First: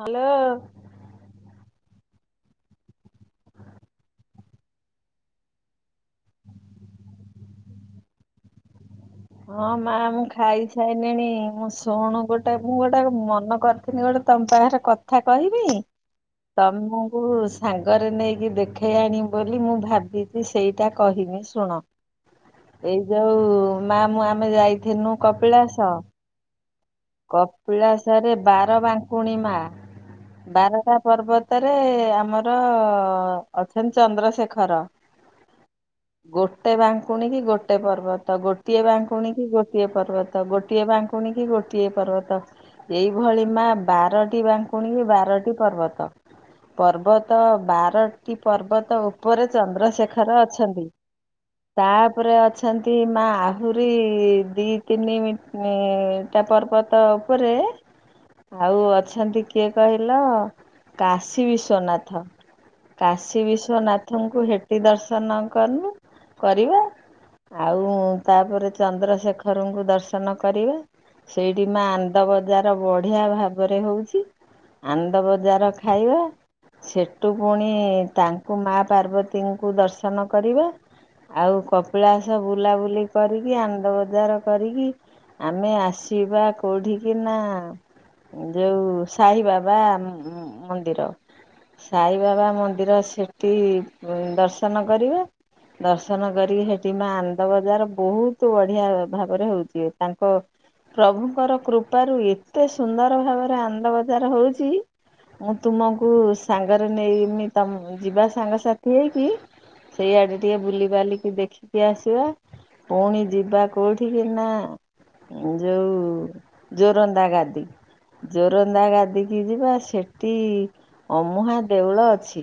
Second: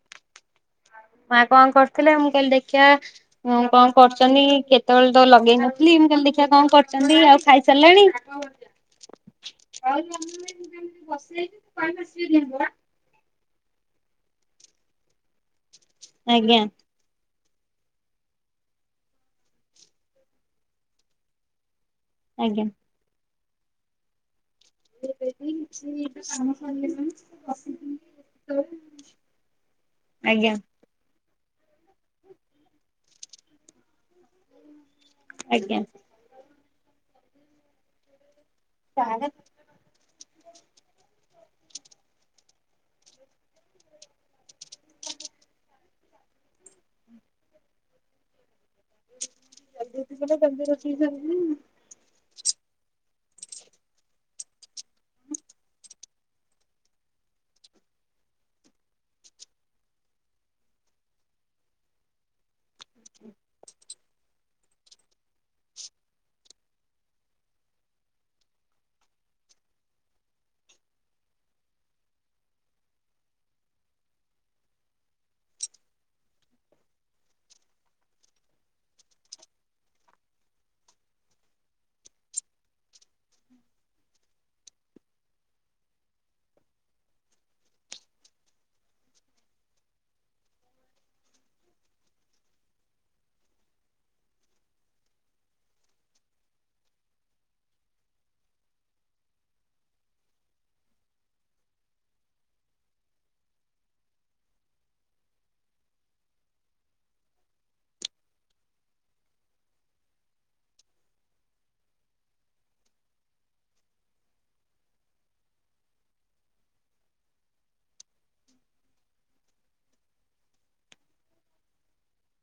Hello ମା କଣ କରିଥିଲେ ମୁଁ କହିଲି ଦେଖିବା କଣ କରୁଛନ୍ତି କେତେବେଳେ ତ ଲଗେଇ ନଥିଲି ମୁଁ କହିଲ ଦେଖିବା କଣ କରୁଛନ୍ତି ଆଉ ଖାଇ ସାରିଲଣି? ହଁ ମା ମୁଁ ଖାଇ ସାଇନିଣି ମୁଁ ଶୁଣୁ ଗୋଟେ ମୁଁ ଗୋଟେ ମନ କରିିଥିଲି ଗୋଟେ ତମ ବାହାର କଥା କହିବି ଆଜ୍ଞା ତମକୁ ସାଙ୍ଗରେ ନେଇକି ଦେଖେଇ ଆଣି ବୋଲି ମୁଁ ଭାବିଛି ସେଇଟା କହିମି ଶୁଣ। ଆଜ୍ଞା ଏଇ ଯୋଉ ମା ମୁଁ ଆମେ ଯାଇଥିନୁ କପିଳାସ। କପିଳାସରେ ବାରବାଙ୍କୁଣିମା ଆଜ୍ଞା ବାରଟା ପର୍ବତ ତରେ ଆମର ଅଛନ୍ତି ଚନ୍ଦ୍ରଶେଖର ଆଜ୍ଞା। ଗୋଟେ ବାଙ୍କୁଣୀ କି ଗୋଟେ ପର୍ବତ ଗୋଟିଏ ବାଙ୍କୁଣୀ କି ଗୋଟିଏ ପର୍ବତ। ତ ଗୋଟିଏ ବାଙ୍କୁକୁଣୀ କି ଗୋ ଗୋଟିଏ ପର୍ବତ ଏଇଭଳି ମା ବାରଟି ବାଙ୍କୁଣୀଙ୍କି ବାରଟି ପର୍ବତ। ପର୍ବତ ବାରଟି ପର୍ବତ ଉପରେ ଚନ୍ଦ୍ରଶେଖର ଅଛନ୍ତି। ତାପରେ ଅଛି ଅଛନ୍ତି ମା ଆହୁରି ଦି ତିନିମୀ ଟା ପର୍ବତ ଉପରେ ଆଉ ଅଛନ୍ତି କିଏ କହିଲ କାଶୀ ବିଶ୍ୱନାଥ। କାଶୀ ବିଶ୍ଵନାଥଙ୍କୁ ହେଟି ଦର୍ଶନ କରିନୁ କରିବ ଆଉ ତାପରେ ଚନ୍ଦ୍ରଶେଖରଙ୍କୁ ଦର୍ଶନ କରିବା। ସେଇଠି ମା ଆନ୍ଦ ବଜାର ବଢିଆ ଭାବରେ ହଉଛି। ଆନ୍ଦ ବଜାର ଖାଇବା ସେଠୁ ପୁଣି ତାଙ୍କୁ ମାଆ ପାର୍ବତୀଙ୍କୁ ଦର୍ଶନ କରିବା। ଆଉ କପିଳାସ ବୁଲାବୁଲି କରିକି ଆନ୍ଦ ବଜାର କରିକି ଆମେ ଆସିବା କୋଉଠିିକି ନା ଯୋଉ ସାଇ ବାବା ମମନ୍ଦିର ସାଇବାବା ମନ୍ଦିର ସେଠି ଦର୍ଶନ କରିବା। ଦର୍ଶନ କରି ହେଠି ମା ଆନ୍ଦ ବଜାର ବହୁତ ବଢିଆ ଭାବରେ ହଉଛି ତାଙ୍କ ପ୍ରଭୁଙ୍କର କୃପାରୁ ଏତେ ସୁନ୍ଦର ଭାବରେ ଆନ୍ଦବଜାର ହଉଛି। ମୁଁ ତୁମକୁ ସାଙ୍ଗରେ ନେଇମି ତ ଯିବା ସାଙ୍ଗସାଥି ହେଇକି ସେଇଆଡେ ଟିକେ ବୁଲି ବାଲିକି ଦେଖିକି ଆସିବା। ପୁଣି ଯିବା କୋଉଠିିକ ନା ଯୋଉ ଜୋରନ୍ଦା ଗାଦି ଜୋରନ୍ଦା ଗାଧିକି ଯିବା ସେଠି ଅମୁହା ଦେଉଳ ଅଛି।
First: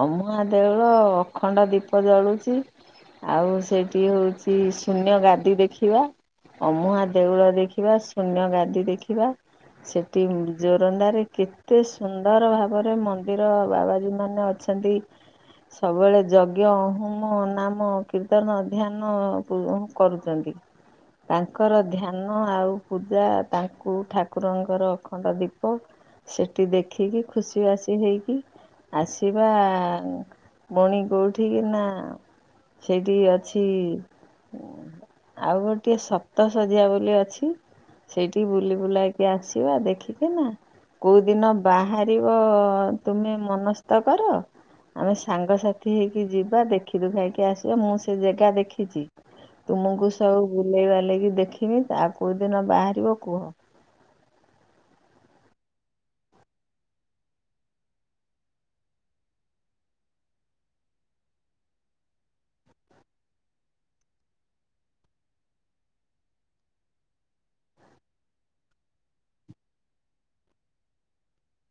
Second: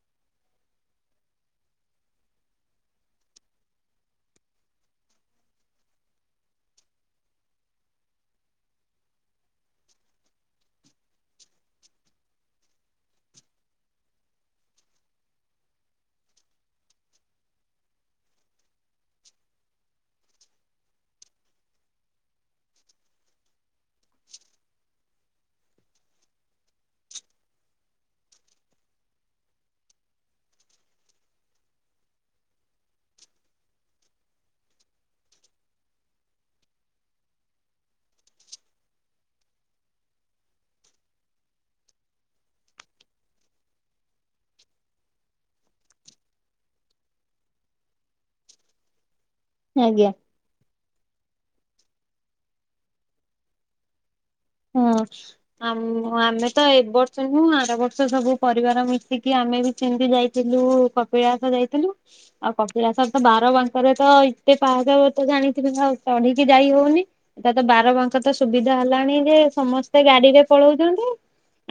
ଅମୁଆ ଦେଉଳ ଅଖଣ୍ଡ ଦୀପ ଜଳୁଚି। ଆଉ ସେଠି ହଉଛି। ଶୂନ୍ୟ ଗାଦି ଦେଖିବା। ଅମୁହା ଦେଉଳ ଦେଖିବା ସୁନ୍ୟ ଗାଦି ଦେଖିବା। ସେଠି ଜୋରନ୍ଦାରେ କେତେ ସୁନ୍ଦର ଭାବରେ ମନ୍ଦିର ବାବାଜୀ ମାନେ ଅ଼ଛ ଅଛନ୍ତି ସବୁବେଳେ ଯଜ୍ଞ ହୁମ ନାମ କୀର୍ତ୍ତନ ଧ୍ୟାନ ଦୁଇଜଣ କରୁଛନ୍ତି ତାଙ୍କର ଧ୍ୟାନ ହଁ ଆଉ ପୂଜା ତାଙ୍କୁ ଠାକୁରଙ୍କର଼଼ ଖଣ୍ଡ ଦୀପ ସେଠି ଦେଖିକି ଖୁସି ବାସି ହେଇକି ଆସିବା ଭୋଉଣୀ କୋଉଠି କି ନା଼ ସେଇଠି ଅଛି ଆଉ ଗୋଟେ଼ ଟିକେ ସପ୍ତ ଶଜିଆ ବୋଲି ଅଛି ସେଇଠିକି ବୁଲି ବୁଲାକି ଆସିବା ଦେଖିକି ନା କୋଉ ଦିନ ବାହାରିବ ତୁମେ ମନସ୍ତା଼ କର ଆଉ ସାଙ୍ଗସାଥି ହେଇକି ଯିବ ଦେଖି ଦୁଖାକି ଆସିବ ମୁଁ ସେ ଜେଗା ଦେଖିଛି ତୁମକୁ ଆଜ୍ଞା ସବୁ ବୁଲେଇ ବାଲେଇକି ଦେଖିମି ତା କୋଉଦିନ ବାହାରିବ କୁହ? ହଁ ଆମ ଆମେ ତ ଏ ବର୍ଷ ନୁହ ଆର ବର୍ଷ ସବୁ ପରିବାର ମିଶିକି ଆମେ ବି। ସେମିତି ଯାଇଥିଲୁ କପିଳାସ ଯାଇଥିଲୁ ଆଉ କପିଳାସ ତ ବାର ବାଙ୍କରେ ତ ଏତେ ପା [unintelligible] ଜାଣିଥିବେ ଆଉ ଚଢିକି ଯାଇ ହଉନି ଏଟା ତ ବାରବାଙ୍କ ତ ସୁବିଧା ହେଲାଣି ଯେ ସମସ୍ତେ ଗାଡିରେ ପଳଉଚନ୍ତି।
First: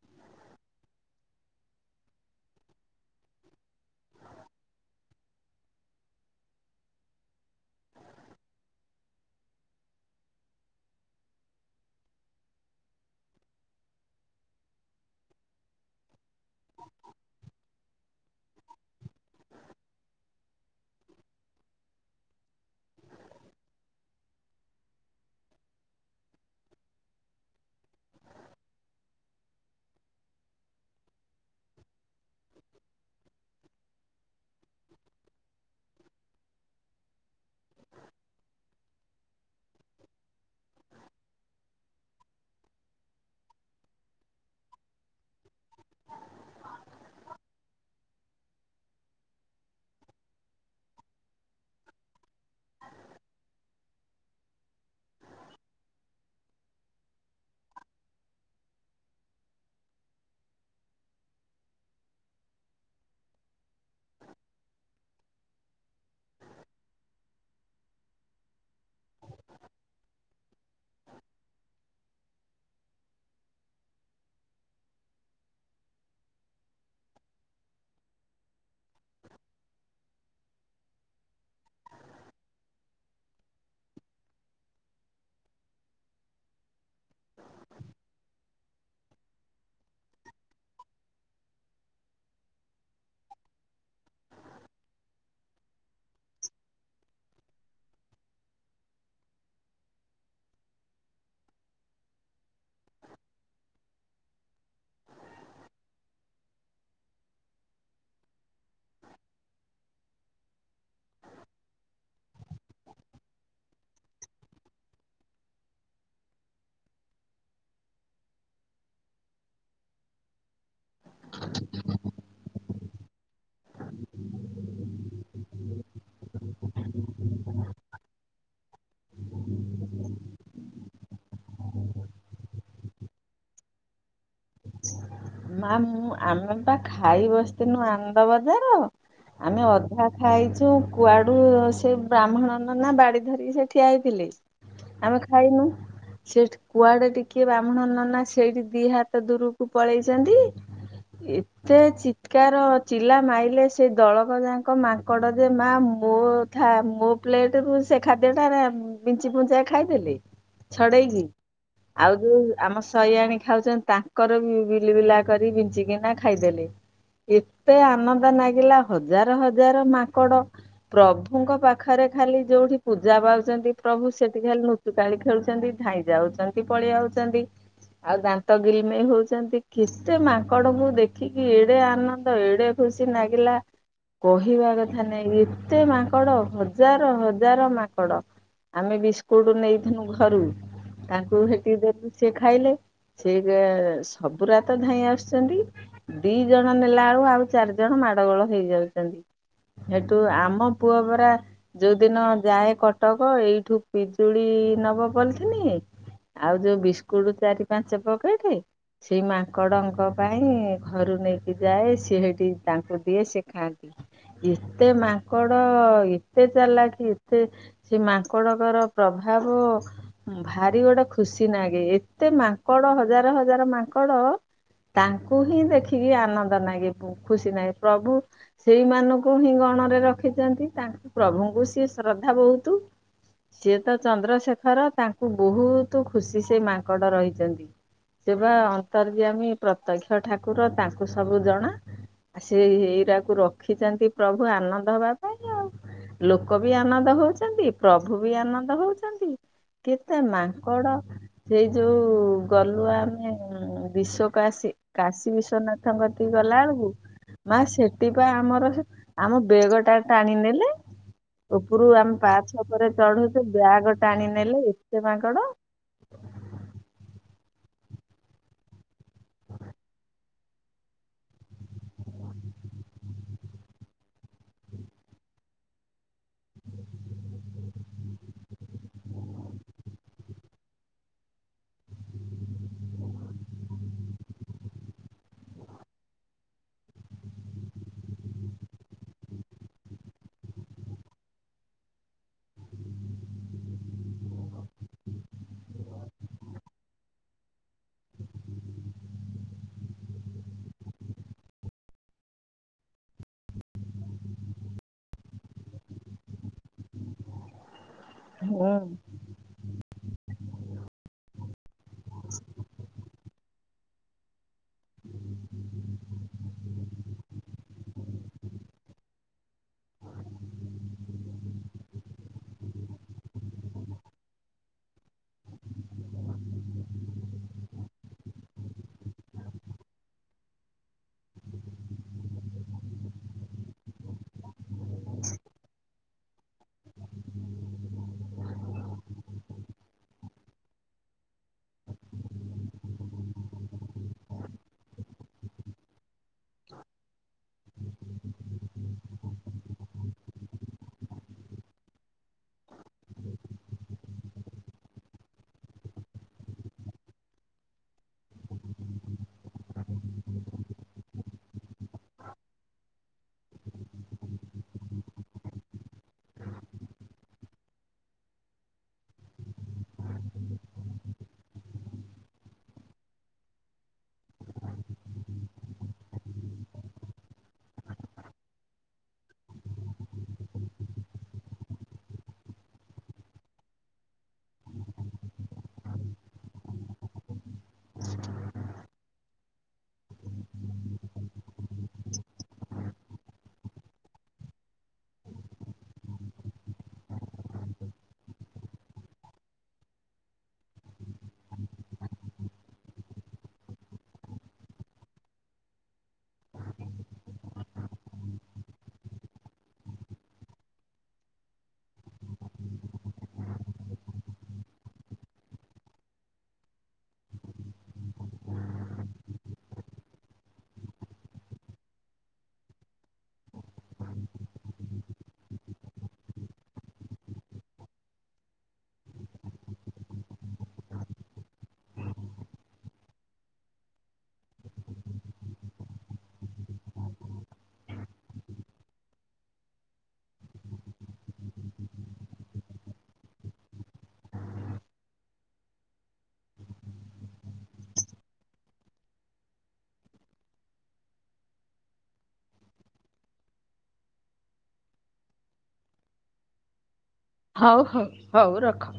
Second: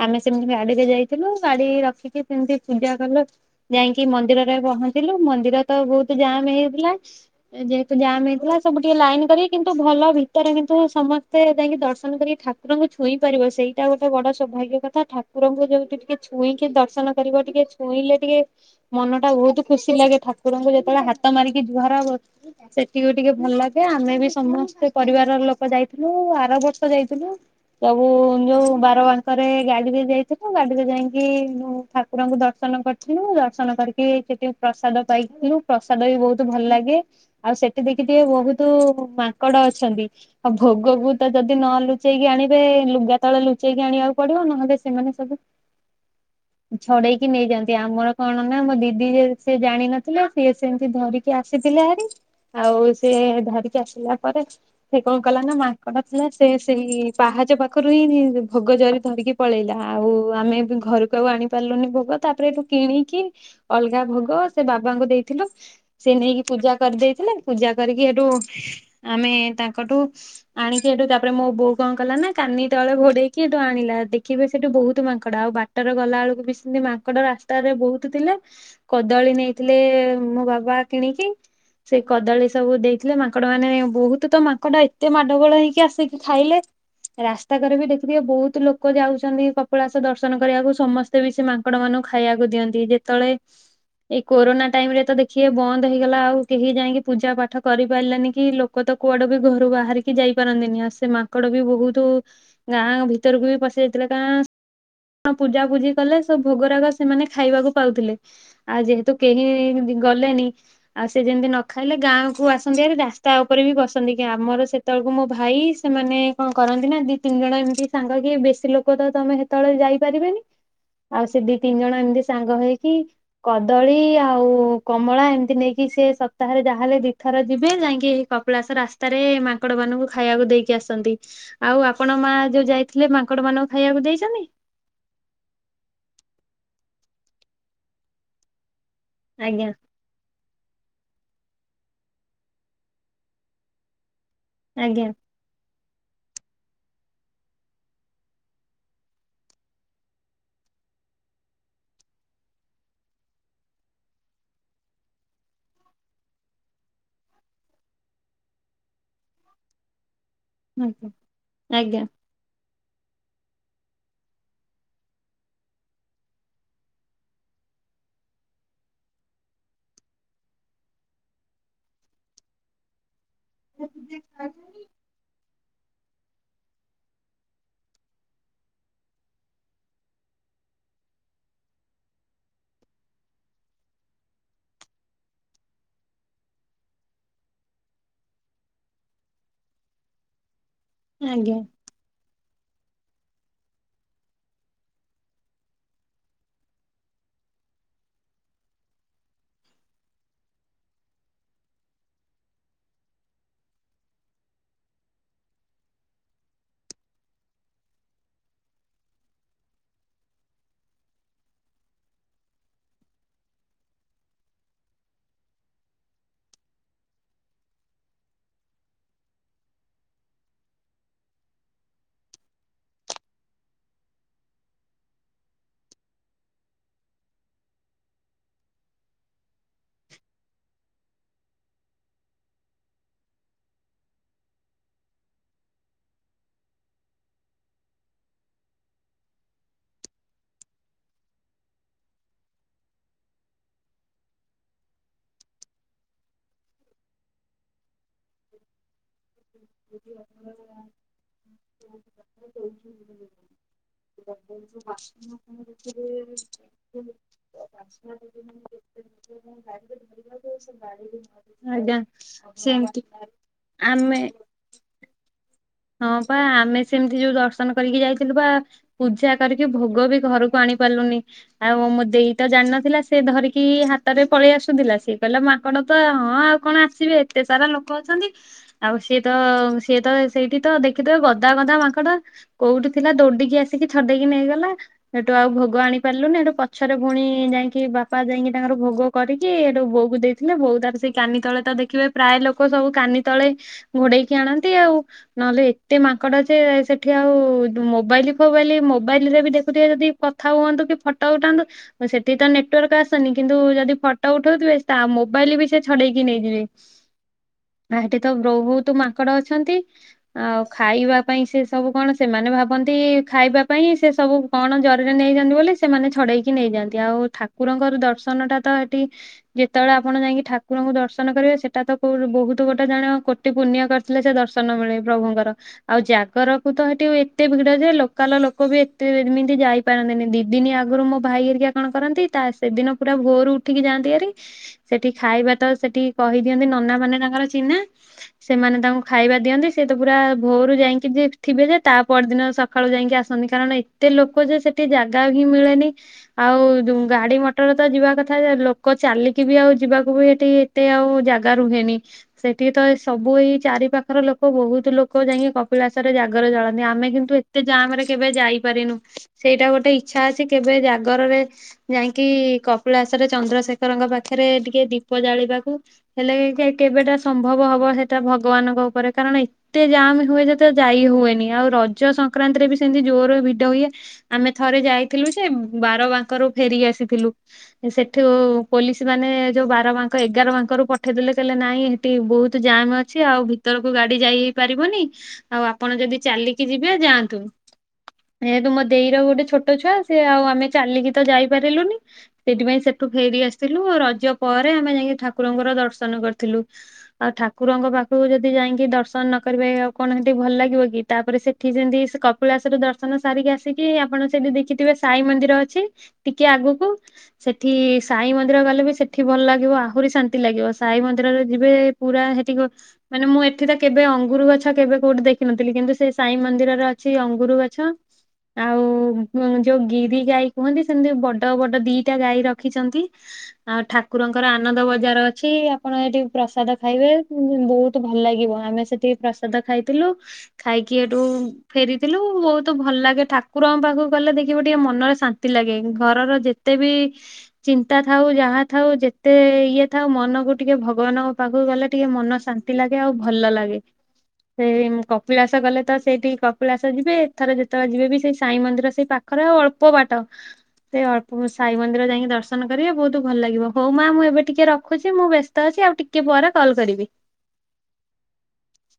ଆମେ ସେମିତି ଗାଡିରେ ଯାଇଥିଲୁ ଗାଡି ରଖିକି ସେମତି ପୂଜା କଲୁ ଯାଇଁକି ମନ୍ଦିରରେ଼ ବ ପହଞ୍ଚିଲୁ ମନ୍ଦିର ତ ବହୁତ ଜାମ୍ ହେଇଥିଲା ଏ ଯେହେତୁ ଜାମ୍ ହେଇଥିଲା ସବୁ ଟିକେ ଲାଇନ କରି କିନ୍ତୁ଼ ଭଲ ଭିତରେ କିନ୍ତୁ ସମସ୍ତେ ଯାଇଁକି ଦର୍ଶନ କରିକି ଠା ଠାକୁରଙ୍କୁ ଛୁଇଁ ପାରିବ ସେଇଟା ଗୋଟେ ବଡ ସୌଭାଗ୍ୟ କଥା ଠାକୁରଙ୍କୁ ଯେମିତି ଟିକେ ଛୁଇଁକି ଦର୍ଶନ କରିବ ଟିକେ। ଛୁଇଁଲେ ଟିକେ ମନ ଟା ବହୁତ ଖୁସି ଲାଗେ ଠାକୁରଙ୍କୁ ଯେତେବେଳେ ହାତ ମାରିକି ଜୁହାର ହବ। ସେଠି ବି ଟିକେ ଭଲ୍ ଲାଗେ ଆମେ ବି ସମସ୍ତେ ପରିବାର ଲୋକ ଯାଇଥିଲୁ ଆର ବର୍ଷ ଯାଇଥିଲୁ। ସବୁ ଯୋଉ ବାର ବାଙ୍କରେ ଗାଡିରେ ଯାଇଥିଲୁ ଗାଡିରେ ଯାଇଁକି ନୁ ଠା ଠାକୁରଙ୍କୁ ଦର୍ଶନ କରିଥିଲୁ ଦର୍ଶନ କରି କି ସେଠି ପ୍ରସାଦ ପାଇଥିଲୁ ପ୍ରସାଦ ବି ବହୁତ ଭଲ୍ ଲାଗେ ଆଉ ସେଠି ଦେଖିଥିବେ ବହୁତୁ। ମାଙ୍କଡ ଅଛନ୍ତି ଆଉ ଭୋଗକୁ ତ ଯଦି ନ ଲୁଚେଇକି ଆଣି ବେ ଲୁଗା ତଳେ ଲୁଚେଇକି ଆଣିବାକୁ ପଡିବ ନହେଲେ ସେମାନେ ସବୁ଼। ଼଼଼଼଼଼଼ ଛଡେଇକି ନେଇଯାନ୍ତି ଆମର କଣ ନା ମୋ ଦିଦି ଯେ ସେ ଜାଣିନଥିଲେ ସିଏ ସେମିତି ଧରିକି ଆସି ଥିଲେ ହେରି। ଆଉ ସେ ଧରିକି ଆସିଲା ପରେ ସେ କଣ କଲା ନା ମାଙ୍କଡ ଥିଲା ସେ ସେଇ। ପାହାଚ ପାଖରୁ ହିଁ ଭୋଗ ଜରି ଧରିକି ପଳେଇଲା ଆଉ ଆମେ ବି ଘରକୁ ଆଉ ଆଣି ପାରିଲୁନି ଭୋଗ। ତାପରେ ଏଠୁ କିଣିକି ଅଲଗା ଭୋଗ ସେ ବାବାଙ୍କୁ ଦେଇଥିଲୁ ସେ ନେଇକି ପୂଜା କରିଦେଇ। ଥିଲେ ପୂଜା କରିକି ଏଠୁ ଆମେ ତାଙ୍କଠୁ ଆଣିକି ଏଠୁ ତାପରେ ମୋ ବୋଉ। କଣ କଲା ନା କାନି ତଳେ ଘୋଡେଇକି ଏଠୁ ଆଣିଲା ଦେଖିବେ ସେଠୁ ବହୁତୁ ମାଙ୍କଡ ଆଉ ବାଟରେ ଗଲା ବେଳୁକୁ ବି ସେ ମାଙ୍କଡ ରାସ୍ତାରେ ବହୁତୁ ଥିଲେ କଦଳୀ ନେଇଥିଲେ ମୋ ବାବା କିଣିକି। ସେ କଦଳୀ ସବୁ ଦେଇଥିଲେ ମାଙ୍କଡ ମାନେ ବହୁତୁ ତ ମାଙ୍କଡ ଏତେ ମାଡ ଗୋଳ ହେଇକି ଆସିକି ଖାଇଲେ। ରାସ୍ତା କରେ ବି ଦେଖିଥିବେ ବହୁତୁ ଲୋ କ ଯାଉଛନ୍ତି କପିଳାସ ଦର୍ଶନ କରିବାକୁ ସମସ୍ତେ ବି ସେ ମାଙ୍କଡ ମାନଙ୍କୁ ଖାଇବାକୁ ଦିଅନ୍ତି ଯେତଳେ। ଏଇ କୋରୋନା ଟାଇମ ରେ ତ ଦେଖିବେ ବନ୍ଦ ହେଇଗଲା ଆଉ କେହି ଯାଇଁକି ପୂଜା ପାଠ କରିପାରିଲେନି କି ଲୋକ ତ କୁଆଡେ ବି ଘରୁ ବାହାରିକି ଯାଇ ପାରନ୍ତି ନି ଆଉ ସେ ମା ମାଙ୍କଡ ବି ବହୁତୁ ଗାଁ ଭିତରକୁ ବି ପଶି ଯାଇଥିଲେ କାରଣ କଣ ପୂଜା ପୂଜିି କଲେ ସେ ଭୋଗରାଗ ସେମାନେ ଖାଇବାକୁ ପାଉଥିଲେ ଆଉ ଯେହେତୁ କେହି ଦି ଗଲେନି ଆଉ ସେ ଯେମିତି ନ ଖାଇଲେ ଗାଁ କୁ ଆସନ୍ତି ହେରି ରାସ୍ତା ଉପରେ ବି ବସନ୍ତି କି ଆମର ସେତ ବେଳକୁ ମୋ ଭାଇ ସେମାନେ କଣ କରନ୍ତି ନା ଦି ତିନି ଜଣ ଏମିତି ସାଙ୍ଗ କିଏ ବେଶୀ ଲୋକ ତ ତମେ ହେତଳେ ଯାଇପାରିବେନି ଆଉ ସେ ଦି ତିନି ଜଣ ଏମିତି ସାଙ୍ଗ ହେଇ କି କଦଳୀ ଆଉ କମଳା ଏମିତି ନେଇକି ସେ ସପ୍ତାହରେ ଯାହାହେଲେ ଦିଥର ଯିବେ। ଯାଇଁକି କପିଳାସ ରାସ୍ତାରେ ମାଙ୍କଡ ମାନଙ୍କୁ ଖାଇବାକୁ ଦେଇକି ଆସନ୍ତି ଆଉ ଆପଣ ମା ଯୋଉ ଯାଇ ଯାଇଥିଲେ ମାଙ୍କଡ ମାନଙ୍କୁ ଖାଇବାକୁ ଦେଇଛନ୍ତି। ମା ମୁଁ ଆମେ ପା ଖାଇ ବସିଥିନୁ ଆନନ୍ଦ ବଜାର। ଆମେ ଆଜ୍ଞା ଅଧା ଖାଇ ଚୁ କୁଆଡୁ ସେ ବ୍ରାହ୍ମଣ ନନା ବାଡି ଧରିକି ସେ ଠିଆ ହେଇଥିଲେ। ଆଜ୍ଞା ଆମେ ଖାଇନୁ। ସେଠି କୁଆଡେ ଟିକେ ବ୍ରାହ୍ମଣ ନନା ସେଇଠି ଦି ହାତ ଦୂରକୁ ପଳେଇଛନ୍ତି। ଏତେ ଚିତ୍କାର ଚିଲା ମାଇଲେ ସେ ଦଳକ ଯାକ ମାଙ୍କଡ ଯେ ମା ମୋ ଥା ମୋ ପ୍ଲେଟରୁ ସେ ଖାଦ୍ୟ ଟା ରେ ଉଁ ବିଞ୍ଚି ବୁଞ୍ଚା ଖାଇଦେଲେ। ଆଜ୍ଞା ଛଡେଇକି ଆଜ୍ଞା ଆଉ ଯୋଉ ଆମ ଶୟାଣି ଖାଉଛନ୍ତି ତା ତାଙ୍କର ବିଲି ବିଲା କରି ବିଞ୍ଚିକିନା ଖାଇଦେଲେ। ଏତେ ଆନନ୍ଦ ନାଗିଲା ହଜାର ହଜାର ମାଙ୍କଡ ପ୍ରଭୁଙ୍କ ପାଖରେ। ଖାଲି ଯୋଉଠି ପୂଜା ପାଉଛନ୍ତି ପ୍ରଭୁ ସେଠି ଖାଲି ନୁଚୁକାଳି ଖେଳୁ ଧାଇ ଯାଉଛନ୍ତି ପଳେଇ ଆଉଛନ୍ତି ଆଉ ଦାନ୍ତ ଗିରି ମେନେ ହଉଛନ୍ତି କେତେ ମାଙ୍କଡ ମୁ ଦେଖିକି ଏଡେ ଆନନ୍ଦ ଏଡେ ଖୁସି ଲାଗିଲା। କହିବା କଥା ନାଇଁ ଏତେ ମାଙ୍କଡ ହଜାର ହଜାର ମାଙ୍କଡ ଆମେ ବିସ୍କୁଟ ନେଇଥିଲୁ ଘରୁ ତାଙ୍କୁ ଆଜ୍ଞା ହେଟି ଦେଲୁ ସେ ଖାଇଲେ ସେ ସବୁରା ତ ଧାଇଁ ଆସୁଛନ୍ତି ଦି ଜଣ ନେଲା ବେଳୁ ଆଉ ଚାରି ଜଣ ମାଡଗୋଳ ନେଇ ଯାଉଛନ୍ତି। ସେଠୁ ଆମ ପୁଅ ପରା ଯୋଉ ଦିନ ଯାଏ କଟକ ଏଇଠୁ ପିଜୁଳି ନବ ପଲିଥିନିଏ ଆଉ ଯୋଉ ବିସ୍କୁଟ ଚାରି ପାଞ୍ଚ ପକେଟ ସେଇ ମାଙ୍କଡଙ୍କ ପାଇଁ ଘରୁ ନେଇକି ଯାଏ ସିଏ ହେଠି ତାଙ୍କୁ ଦିଏ ସେ ଖାନ୍ତି। ଏତେ ମାଙ୍କଡ ଏତେ ଚାଲାକି ଏତେ ସେ ମାଙ୍କଡଙ୍କର ପ୍ରଭାବ ଭାବ ଭାରି ଗୋଟେ ଖୁସି ନାଗେ ଏତେ ମାଙ୍କଡ ହ ହଜାର ହଜାର ମାଙ୍କଡ ତାଙ୍କୁ ହିଁ ଦେଖିକି ଆନନ୍ଦ ନଗେ ଖୁସି ନାଗେ ପ୍ରଭୁ ସେଇମାନଙ୍କୁ ହିଁ ଗଣ ମନରେ ରଖିଛନ୍ତି ତାଙ୍କ ପ୍ରଭୁଙ୍କୁ ସିଏ ଶ୍ରଦ୍ଧା ବହୁତ ସିଏ ତ ଚନ୍ଦ୍ରଶେଖର ତାଙ୍କୁ ବହୁତ ଖୁସି ସେ ମାଙ୍କଡ ରହିଛନ୍ତି। ସେ ପା ଅନ୍ତରୟାମୀ ପ୍ରତ୍ୟକ୍ଷ ଠାକୁର ତାଙ୍କୁ ସବୁ ଜଣା ସେ ଏଇରାକୁ ରଖିଛନ୍ତି ପ୍ରଭୁ ଆନନ୍ଦ ହବା ପାଇଁ ଆଉ ଲୋକ ବି ଆନନ୍ଦ ହଉଛନ୍ତି। ପ୍ରଭୁ ବି ଆନନ୍ଦ ହଉଛନ୍ତି କେତେ ମାଙ୍କଡ ସେଇ ଯୋଉ ଗଲ ଆମେ ବିଶ୍ୱକାଶୀ କାଶୀ ବିଶ୍ଵନାଥଙ୍କ କତି କି ଗଲା ବେଳକୁ ମା ସେ ସେଠି ପା ଆମର ଆମ ବେଗ ଟା ଟାଣିିନେଲେ ଉପରୁ ଆଜ୍ଞା ଆମେ ପାଛ ଉପରେ ସେମତି ସେ ବ୍ୟାଗ ଆମେ ଟାଣି ନେଲେ ଏତେ ମାଙ୍କଡ ହଁ ବା ଆମେ ସେମିତି ଯୋଉ ଦର୍ଶନ କରିକି ଯାଇଥିଲୁ ବା ପୂଜା କରିକି ଭୋଗ ବି ଘରକୁ ଆଣିପାରିଲୁ ଆଉ ମୋ ଦେଇ ତ ଜାଣିନଥିଲା ସେ ଧରିକି ହାତରେ ପଳେଇ ଆସୁଥିଲା ସିଏ କହିଲା ମାଙ୍କଡ ତ ହଁ ଆଉ କଣ ଆସିବେ ଏତେ ସାରା ଲୋକ ଅଛନ୍ତି ଆଉ ସିଏ ତ ସିଏ ତ ସେଇଠି ତ ଦେଖିଦ ଗଦା ଗଦା ମାଙ୍କଡ କୋଉଠି ଥିଲା ଦୌଡିକି ଆସିକି ଛଡେଇକି ନେଇଗଲା ସେଠୁ ଆଉ ଭୋଗ ଆଣି ପାରିଲୁନି ଏଠୁ ପଛରେ ଭଉଣୀ ଯାଇକି ବାପା ଯାଇକି ତାଙ୍କର ଭୋଗ କରିକି ଏଠୁ ବୋଉକୁ ଦେଇକି ଥିଲେ ବହୁ ତାର ସେଇ କାନି ତଳେ ତ ଦେଖିବେ ପ୍ରାୟ ଲୋକ ସବୁ କାନି ତଳେ ଘୋଡେଇକି ଆଣନ୍ତି ଆଉ ନହେଲେ ଏତେ ମାଙ୍କଡ, ଅ ସେଠି ଆଉ ମୋବାଇଲ ଫୋବାଇଲ ମୋବାଇଲ ରେ ବି ଦେଖୁଥିବେ ଯଦି ଥା ହୁଅନ୍ତୁ କି ଫଟ ଉଠାନ୍ତୁ, ସେଠି ତ ନେଟୱାର୍କ ଆସନି କିନ୍ତୁ ଯଦି ଫଟୋ ଉଠାଉଥିବେ ତା ମୋବାଇଲ ବି ସେ ଛଡେଇକି ନେଇଯିବେ। [inaudible] ବା ଏଠି ତ ବୋ ହୁଁ ବହୁତ ମାଙ୍କଡ ଅଛନ୍ତି। ଆଉ ଖାଇବା ପାଇଁ ସେ ସବୁ କଣ, ସେମାନେ ଭାବନ୍ତି ଖାଇବା ପାଇଁ ସେ ସବୁ କଣ ଜରିରେ ନେଇ ସିଖିଛନ୍ତି ବୋଲି, [unintelligible] ସେମାନେ ଛଡେଇକି ନେଇଯାନ୍ତି ଆଉ ଠାକୁରଙ୍କର ଦର୍ଶନ ଟା ତ ସେଠି ଯେତେବେଳେ ଆପଣ ଯାଇଁ ଯାଇଁ କି ଠାକୁରଙ୍କୁ ଦର୍ଶନ କରିବା ସେଟା ତ ବହୁତ ଗୋଟେ ଜଣେ କୋଟି ପୁଣ୍ୟ କରିଥିଲେ, ସେ ଦର୍ଶନ ମିଳେ। ପ୍ରଭୁଙ୍କର, ଆଉ ଜାଗରକୁ ତ ସେଠି ଏତେ ଭିଡ଼ ଯେ ଲୋକାଲ ଲୋକ ବି ଏତେ ଏମିତି ଯାଇପାର ମାନେ ଦି ଦିନ ଆଗରୁ ମୋ ଭାଇ ଏରିକା କଣ କରନ୍ତି, ତା ସେଦିନ ପୁରା ଭୋରୁ ଉଠିକି ଯାଆନ୍ତି ଆରି ସେଠି, ସେଠି ଖାଇବା ତ ସେଠି କହିଦିଅନ୍ତି ନନା ମାନେ ତାଙ୍କର ଚିହ୍ନା, ସେମାନେ ତାଙ୍କୁ ଖାଇବା ଦିଅନ୍ତି। ସେ ତ ପୁରା ଭୋରୁ ଯାଇକି ଯେ ଥିବେ ଯେ ତା ପରଦିନ ସକାଳୁ ଯାଇକି ଆସନ୍ତି, କାରଣ ଏତେ ଲୋକ ଯେ ସେ ଗୋଟେ ଜାଗା ହିଁ ମିଳେନି, ଆଉ ଦୁ ଗାଡ଼ି ମଟର ତ ଯିବା କଥା ଲୋକ ଚାଲିକି ବି ଆଉ, ଯିବାକୁ ବି ଏଠି ଏତେ ଆଉ ଜାଗା ରୁହେନି, ସେଠି ତ ସବୁ ଏଇ ଚାରି ପାଖର ଲୋକ୍ ଅ ବହୁତ ଲୋକ ଯାଇକି କପିଳାସରରେ ଜାଗର ଜଳାନ୍ତି ଆମେ କିନ୍ତୁ ଏତେ ଜାମରେ କେବେ ଯାଇପାରିନୁ। ସେଇଟା ଗୋଟେ ଇଚ୍ଛା ଅଛି କେବେ ଜାଗରରେ ଯାଇକି, କପିଳାସରେ ଚନ୍ଦ୍ରଶେଖରଙ୍କ ପାଖରେ, ଏ ଟିକେ ଦୀପ ଜାଳିବାକୁ, ହେଲେ କେବେଟା ସମ୍ଭବ ହବ ସେଟା ଭଗବାନଙ୍କ ଉପରେ। କାରଣ ଏତେ ଜାମ୍ ହୁଏ, ଯେତେ ଯାଇ ହୁଏନି, ଆଉ ରଜ ସଂକ୍ରାନ୍ତିରେ ବି ସେମିତି ଜୋରେ ଭିଡ଼ ହୁଏ। ଆମେ ଥରେ ଯାଇଥିଲୁ ଯେ -ବାର ବାଙ୍କରୁ ଫେରିିକି ଆସିଥିଲୁ ସେଠୁ ପୋଲିସ୍ ବାଲ ମାନେ ଯୋଉ ବାର ମାଙ୍କ ଏଗାର ବାଙ୍କ ରୁ ପଠେଇଦେଲେ କହିଲେ ନାଇଁ, ଏଠି ବହୁତ ଜମ୍ ଅଛି ଆଉ ଭିତର କୁ ଗାଡ଼ି ଯାଇ ପାରିବନି ଆଉ ଆପଣ ଯଦି ଚାଲିକି ଯିବେ ଯାଆନ୍ତୁ। ଯେହେତୁ ମୋ ଦେଇ ର ଗୋଟେ ଛୋଟ ଛୁଆ ସେ ଆଉ ଆମେ ଚାଲିକି ତ ଯାଇପାରିଲୁନି ସେଥିପାଇଁ ସେ ଠୁ ଫେରି ଆସିଥିଲୁ ରଜ ପରେ ଆମେ ଯାଇକି ଠାକୁରଙ୍କର ଦର୍ଶନ କରିଥିଲୁ ଆଉ ଠାକୁରଙ୍କ ପାଖକୁ ଯଦି ସେ ଯାଇକି ଦର୍ଶନ ନ କରିବେ ଆଉ କଣ, ଏଠି ଭଲ ଲାଗିବ କି ତାପରେ ସେଠି ଯେମିତି କପିଳାସରେ ଦର୍ଶନ ସାରିକ ଇଏ ଆସିକି ଆପଣ ସେଠି ଦେଖିଥିବେ ସାଇ ମନ୍ଦିର ଅଛି ଟିକେ ଆଗକୁ ସେଠି ସାଇ ମନ୍ଦି ମନ୍ଦିର ଗଲେ ବି ସେଠି ଭଲ ଲାଗିବ ଆହୁରି ଶାନ୍ତି ଲାଗିବ ସାଇ ମନ୍ଦିରରେ ଯିବେ ପୁରା ସେଠି ଗ ମାନେ ମୁଁ ଏଠି କେବେ ଅଙ୍ଗୁୁର ଗଛ କେବେ କୋଉଠି ଦେଖିନଥିଲି କିନ୍ତୁ ସେ ସାଇ ମନ୍ଦିର ରେ ଅଛି ଅଙ୍ଗୁର ଗଛ। ଆଉ ଯୋଉ ଗିରି ଗାଈ କୁହନ୍ତି ସେମିତି ବଡ଼ ବଡ଼ ଦିଟା ଗାଈ ରଖିଛନ୍ତି। ଆଉ ଠାକୁରଙ୍କ ର ଆନନ୍ଦ ବଜାର ଅଛି ଆପଣ ଏଠି ପ୍ରସାଦ ଖାଇବେ ବହୁତ୍। ଭଲ ଲାଗିବ ଆମେ ସେଠି ପ୍ରସାଦ ଖାଇଥିଲୁ ଖାଇକି ହେଟୁ ଫେରିଥିଲୁ ବହୁତ ଭଲ। ଭଲ ଲାଗେ ଠାକୁରଙ୍କ ପାଖକୁ ଗଲେ ଦେଖିବ ଟିକେ ମନରେ ଶାନ୍ତି ଲାଗେ ଘରର ଯେତେ ବି ଚିନ୍ତା। ଚିନ୍ତା ଥାଉ ଯାହା ଥାଉ ଯେତେ ଇଏ ଥାଉ ମନକୁ ଟିକେ ଭଗବାନଙ୍କ ପାଖକୁ ଗଲେ ଟିକେ ମନ ଶାନ୍ତ ନ୍ତି ଲାଗେ ଆଉ ଭଲ ଲାଗେ। ସେଇ କପିଳାସ ଗଲେ ତ ସେଇଠିକି କପିଳାସ ଯିବେ ଏଥରେ ଯେତେବେଳେ ଯିବେ ବି ସେଇ ସାଇ ମନ୍ଦିର ସେଇ ପା ଖରେ ଓ ଅଳ୍ପ ବାଟ। ସେ ଅଳ୍ପ ବ ସାଇ ମନ୍ଦିର ଯାଇକି ଦର୍ଶନ କରିବେ ବହୁତ ଭଲ ଲାଗିବ ହଉ ମା ମୁଁ ଏବେ ଟିକେ ରଖୁଛି ମୁଁ ବ୍ୟସ୍ତ ଅଛି। ଆଉ ଟିକେ ପରେ କଲ୍ କରିବି। ହଉ ହଉ ହଉ ରଖ।